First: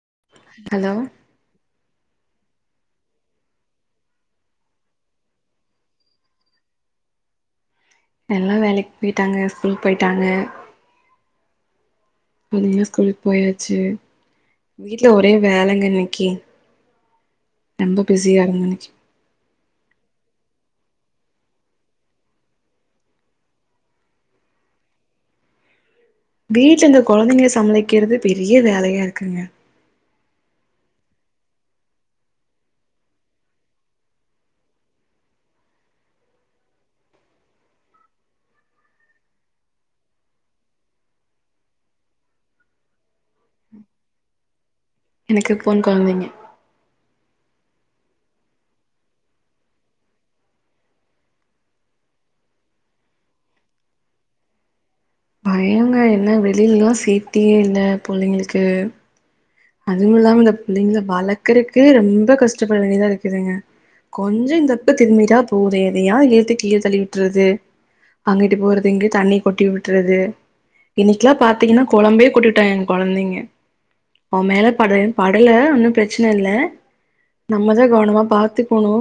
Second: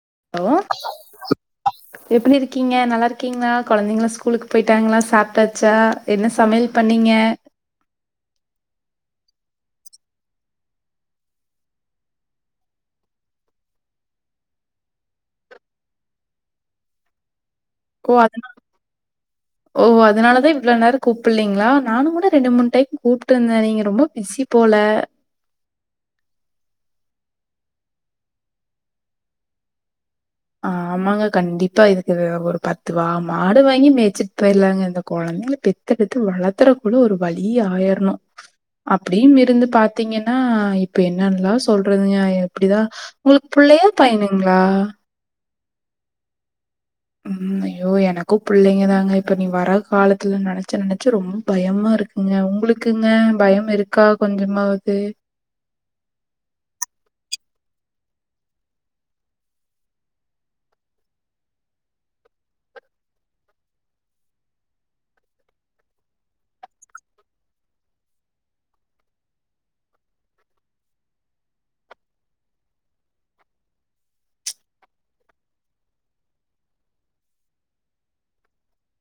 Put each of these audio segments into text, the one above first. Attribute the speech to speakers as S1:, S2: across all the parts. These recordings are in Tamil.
S1: [inaudible] எப்டி
S2: ஹலோ
S1: இருக் இருக்கீங்க நல்லா இருக்கீங்களா குழந்தைங்கள ஸ்கூலுக்கு போயிட்டாங்களா சாப்பிட்டாச்சா என்ன சமையல் பண்ணீங்க
S2: எல்லா வேலைக்கு போயிட்டாங்க ஸ்கூல் போயிட்டாங்க அவுங்க ஸ்கூலுக்கு போயாச்சி வீட்டுல ஒரே வேலங்க இன்னைக்கி
S1: ஓ அதனால ஓ அதனாலதா இவ்ளோ நேரோ கூப்பிட்லீங்களா நானும் கூட ரெண்டு மூணு டைம் கூப்டே இருந்தே நீங்க ரொம்ப பிஸி போல
S2: வீட்டுல இந்த குழந்தைங்கள சமளிக்கறதே பெரிய வேலையா இருக்குங்க
S1: ஆமாங்க கண்டிப்பா இதுக்கு ஒரு பத்து வா மாடு வாங்கி மேய்ச்சுட்டு போயிட்லாங்க இந்த கொழந்தைங்கல பெத்துகித்து வளத்தற குள்ளோ ஒரு வழி ஆயிரணு அப்டின் இருந்து பாத்தீங்கன்னா இப்ப என்னென்னல்லா சொல்றதுங்க எப்டிதா உங்களுக்கு புள்ளையா பயனுங்களா
S2: எனக்கு பொண் கொழந்தைங்க
S1: உம் ஐயோ எனக்கும் புள்ளைங்கதாங்க இப்ப நீ வர காலத்துல நெனைச்ச நெனைச்சு ரொம்ப பயமா இருக்குங்க உங்களுக்குங்க பயம் இருக்கா கொஞ்சமாவது
S2: பயங்க என்ன வெளிய எல்லா சேஃப்ட்டியே இல்ல புள்ளைங்களுக்கு அதுவும் இல்லாம இந்த பிள்ளைங்கள வளக்கறக்கு ரொம்ப கஷ்டப்பட வேண்டியதா இருக்குதுங்க கொஞ்சோ இந்தப்பக்கோ திரும்பிட்டா போதோ எதையா எத்து கீழ தள்ளி விட்றது அங்கிட்டு போறது இங்க தண்ணி கொட்டி விட்றது இன்னைக்கெல்லா பாத்தீங்கன்னா கொழம்பையே கொட்டி விட்டா எங்க கொழந்தைங்க அவே மேல பட்டயே படல ஒன்னும் பிரச்சன இல்ல நம்மதா கவனமா பாத்துக்கணு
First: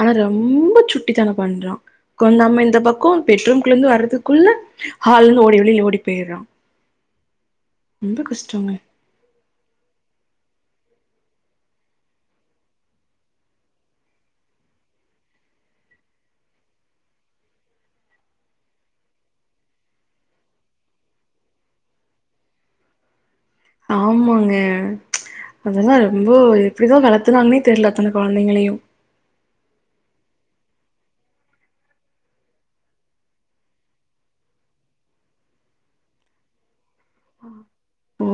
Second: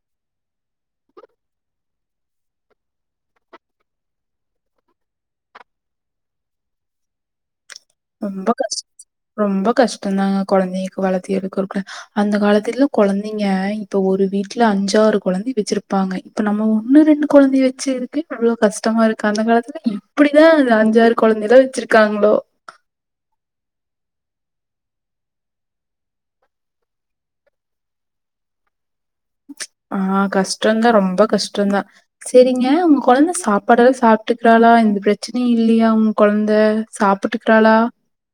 S2: ஆனா ரொம்ப சுட்டித்தானே பண்றான் கொஞ் நம்ம இந்த பக்கோ பெட்ரூம்கள்ள இருந்து வர்றதுக்குள்ள ஹால்ல இருந்த ஓடி வெளியில ஓடி போயிட்றா
S1: ரொம்ப கஷ் ரொம்ப கஷ்டம்தாங்க கொழந்தைங்க வளத்திஎடுக்கர்குள்ள அந்த காலத்துலல்லா கொழந்தைங்க இப்ப ஒரு வீட்டுல அஞ்சாறு கொழந்த வெச்சிருப்பாங்க இப்ப நம்ம ஒன்னு ரெண்டு கொழந்தைய வெச்சிருக்கவே அவ்ளோ கஷ்டமா இருக்கு அந்த காலத்துல எப்டிதா இந்த அஞ்சாறு கொழந்த எல்லா வெச்சிருக்காங்களோ
S2: ஆமாங்க அதெல்லா ரொம்ப எப்டிதா வளத்துனாங்கன்னே தெரியல அத்தனை கொழந்தைங்களையு
S1: ஆஹ் கஷ்டோதா ரொம்ப கஷ்டோதா செரிங்க உங்க கொழந்த சாப்பாடெல்லா சாப்ட்டுக்கிறாளா எந்த பிரச்சனையு இல்லையா உங்க கொழந்த சாப்ட்டுக்கிறாளா
S2: ஓ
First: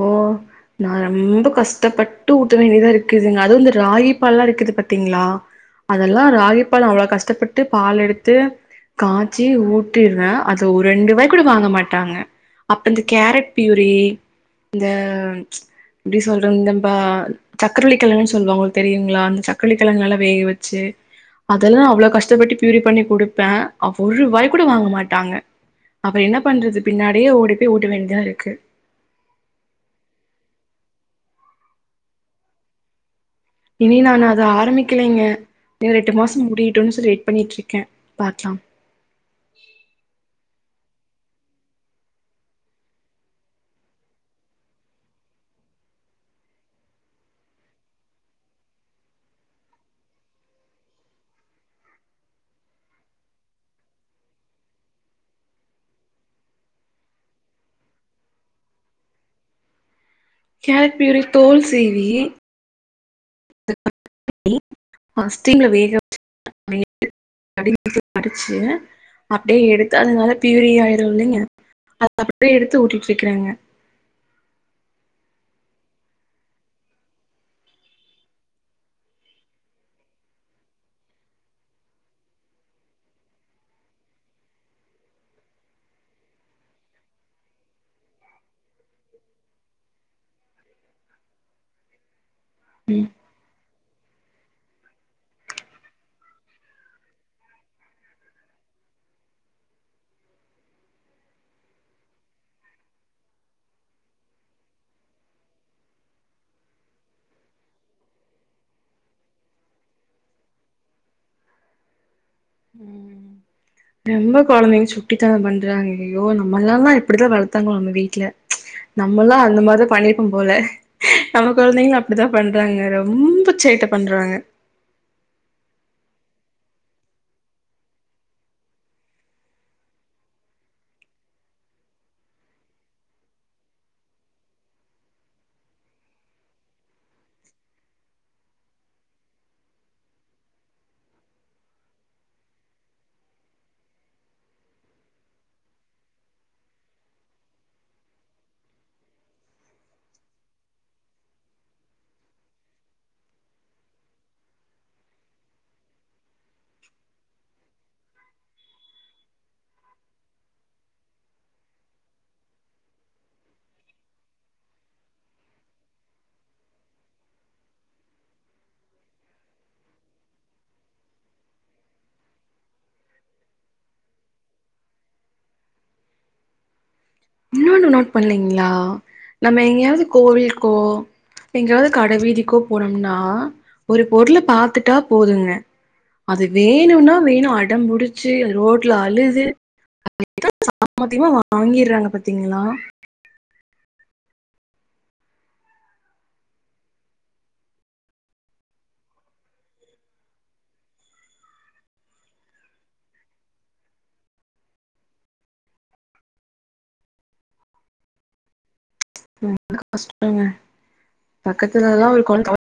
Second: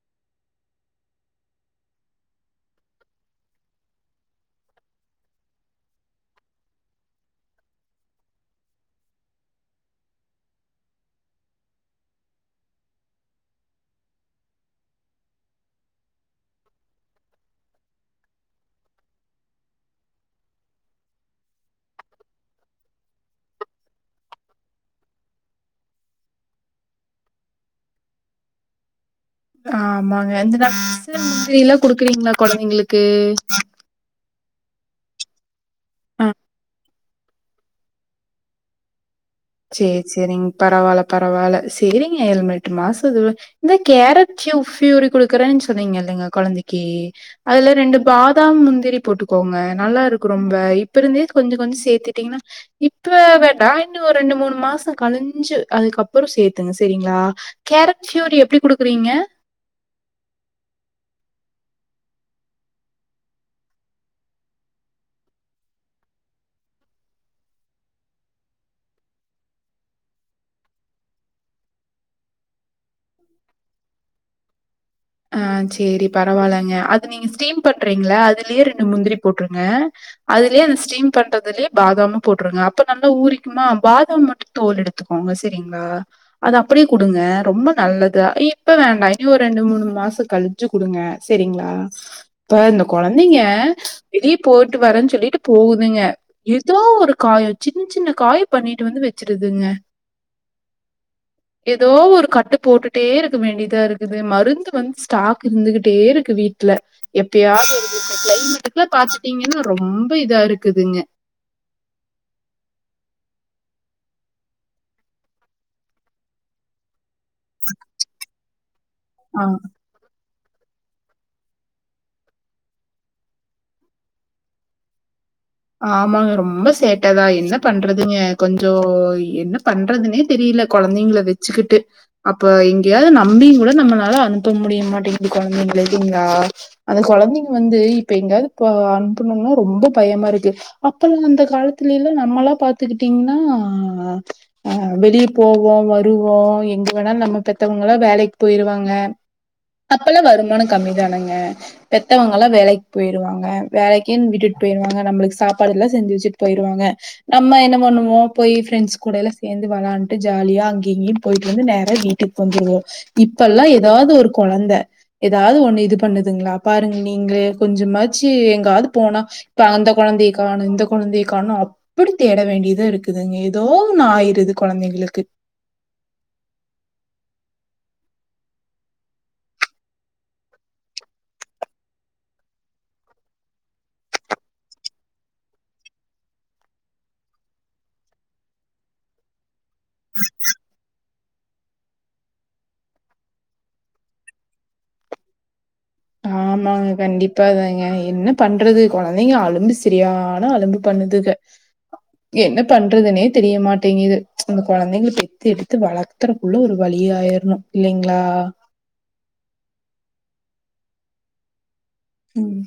S2: நா ரொம்ப கஷ்டப்பட்டு ஊட்ட வேண்டியதா இருக்குதுங்க அதுவு வந்து ராகி பால்லா இருக்குது பாத்தீங்களா அதெல்லா ராகி பால் அவ்ளோ கஷ்டப்பட்டு பால் எடுத்து காய்ச்சி ஊட்டிட்றே அத ஒரு ரெண்டு வாய் கூட வாங்க மாட்டாங்க அப்ப இந்த கேரட் பியூரி இந்த எப்டி சொல்ற இந்தம்ப சக்கரவள்ளிக்கெழங்குன்னு சொல்லுவாங்க உங்களுக்கு தெரியுங்களா அந்த சக்கரவள்ளிக்கெழங்கு நல்லா வேக வெச்சு அதெல்லா அவ்ளோ கஷ்டப்பட்டு ப்யூரி பண்ணி கொடுப்பே அவ்வ ஒருவாய் கூட வாங்க மாட்டாங்க அப்புறோ என்ன பண்றது பின்னாடியே ஓடி போய் ஊட்ட வேண்டியதா இருக்கு
S1: ஆ ஆமாங்க இந்த நட்ஸ்சு முந்திரில்லா குடுக்குறீங்களா கொழந்தைங்களுக்கு
S2: இனி நான் அத ஆரம்பிக்கலைங்க இன்னு ஒரு எட்டு மாசோ முடியிட்டோம்னு சொல்லி பண்ணிட்டு இருக்கே பாக்கலாம்
S1: சரி சரிங்க பரவால்ல பரவால்ல சரிங்க எழுமெட்டு மாசம் இது இந்த கேரட்டியு ஃபியூரி குடுக்குறேன்னு சொன்னீங்க இல்லைங்க கொழந்தைக்கு அதுல ரெண்டு பாதாம் முந்திரி போட்டுக்கோங்க நல்லா இருக்கு ரொம்ப இப்ப இருந்தே கொஞ்ச கொஞ்சொ சேத்துட்டீங்ன்னா இப்ப வ நா என்னப் ஒரு ரெண்டு மூணு மாசம் கழிஞ்சு அதுக்கப்பறொ சேர்த்துங்க சரிங்களா கேரட் ஃப்யூரி எப்டி குடுக்குறீங்க
S2: கேரட் ஃபியூரி தோல் சீவி [inaudible] ஸ்டீம்ல வேக வச்சு [inaudible] அப்படியே எடுத்து அது நல்ல பியூரியாயிரு இல்லைங்க அத அப்படியே எடுத்து ஊட்டிட்டு இருக்கிறங்க
S1: ஆஹ் சரி பரவால்லைங்க அது நீங்க ஸ்டீம் பண்றீங்களா அதுலயே ரெண்டு முந்திரி போட்ருங்க அதுலயே அந்த ஸ்டீம் பண்றதுலயே பாதாமு போட்டுருங்க அப்ப நல்லா ஊரிக்குமா பாதாம் மட்டும் தோல் எடுத்துக்கோங்க சரிங்களா அது அப்படியே குடுங்க ரொம்ப நல்லது இப்ப வேண்டா இனும் ஒரு ரெண்டு மூணு மாசொ கழிச்சு குடுங்க சரிங்களா ப்ப இந்த
S2: ம்
S1: கொழந்தைங்க வெளிய போயிட்டு வரேன்னு சொல்லிட்டு போகுதுங்க எதோ ஒரு காயம் சின்ன சின்ன காயம் பண்ணிட்டு வந்து வச்சிருதுங்க எதோ ஒரு கட்டு போட்டுட்டே இருக்க வேண்டியதா இருக்குது மருந்து வந்து ஸ்டாக் இருந்துகிட்டே இருக்கு வீட்டுல எப்பயாவது [inaudible] கிளைமேட்டுக்குல பாத்துட்டீங்கன்னா ரொம்ப இதா இருக்குதுங்க
S2: ரொம்ப கெழந்திங்க சுட்டித்தானம் பண்றாங்க ஐயோ நம்ம எல்லா தா எப்பிடித்தா வளர்த்தாங்களோ நம்ம வீட்ல நம்மளா
S1: ஆ
S2: அந்த மாரி தா பண்ணி க்கும் போல நம்ம கெழந்தைங்களு அப்டித்தா பண்றாங்க ரொம்ப சேட்ட பண்றாங்க
S1: ஆமாங்க ரொம்ப சேட்டதா என்ன பண்றதுங்க கொஞ்சோ என்ன பண்றதுனே தெரில கெழந்திங்கள வெச்சுக்கிட்டு அப்ப எங்கேயாவது நம்பி கூட நம்பளால அனுப்ப முடியமாட்டேங்குது கெழந்திங்கள இல்லிங்களா அந்த கெழந்திங்க வந்து இப்ப எங்காவது அனுப்பனும்னா ரொம்ப பயமா இருக்கு த்து அப்பெல்லா அந்த காலத்தில்லா நம்மெல்லா பாத்துக்கிட்டீங்கின்னா ஹா ஹ வெளிய போவே வருவோ எங்கு வேணாலு நம்மள பெத்தவங்குல்லா வேலைக் போயிருவாங்க அப்பெல்லா வருமானம் கம்மிதானுங்க பெத்தவங்குல்லா வேலைக் போயிருவாங்க வேலைக்கின் விட்டுட்டு போயிடுவாங்க நம்புளுக் சாப்பாடுல்லா செஞ்சு வெச்சுட்டு போயிருவாங்க நம்ம என்ன பண்ணுவோ போய் ப்ரெண்ட்ஸ் கூட எல்லா சேந்து வெளாண்ட்டு ஜாலியா அங்கி இங்கினு போயிட்டு வந்து நேர வீட்டுக்கு வந்துருவோ இப்ப எல்லா எதாவது ஒர் கொழந்த எதாவது ஒண்ணு இது பண்ணுதுங்குளா பாருங் நீங்குளே கொஞ்சமாச்சு எங்காவது போனா இப்ப அந்த கொழந்திய காணோ இந்த கொழந்திய காணோ அப்புடி தேட வேண்டியதா இருக்குதுங்க எதோ ஒன்னு ஆயிருது கொழந்திங்களுக்கு
S2: இன்னொன்னு நோட் பண்ணிங்கிளா நம்ம எங்கியாவது கோவில்கோ எங்கியாவது கடவீதிக்கோ போனோம்னா ஒரு பொருள் பாத்துட்டா போதுங்க அது வேணும்னா வேணு அடம்புடிச்சு ரோட்ல அழுது சாமத்தியமா வாங்கிறாங்க பாத்தீங்களா
S1: ஆமாங்க கண்டிப்பாதாங்க என்ன பண்றது கொழந்திங்கள அலும்பு செரியான அலும்பு பண்ணுதுக என்ன பண்றதுனே தெரியமாட்டேங்கிது அந்த கொழந்திங்கள பெத்து எடுத்து வளர்க்கறக்குள்ள ஒரு வழிய ஆயிரணு இல்லிங்களா
S2: ம் ரெம்ப கஷ்டோங்க பக்கத் [unintelligible] [unintelligible]
S1: ம்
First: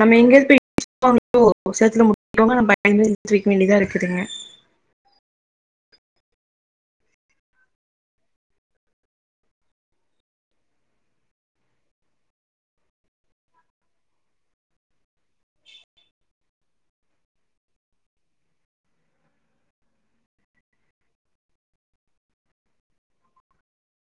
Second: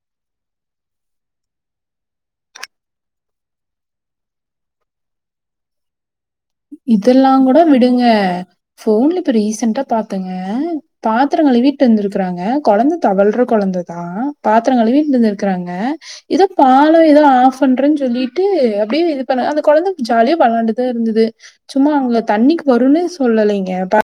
S2: நம்ம எங்கியாது போயி இடிச்சுக்குவாங்களோ செவுத்துல முட்டிக்குவாங்களோ பயந்து எந்திரிக்க வேண்டியதா இருக்குதுங்க
S1: இதெல்லாங்கூட விடுங்க போன்ல இப்ப ரீசன்ட்டா பாத்தேங்க பாத்தரோ கழுவிட்டு இருந்திருக்கறாங்க கொழந்த தவழ்ற கொழந்ததா பாத்திரம் கழுவிட் நின்னுருக்குறாங்க எதா பாலோ எதோ ஆஃப் பண்றனு சொல்லிட்டு அப்டியே இது பண்ணாங் அந்த கொழந்த ஜாலியா விளாண்டுதா இருந்தது சும்மா அவுங்க தண்ணிக்கு வருன்னே சொல்லலீங்க பா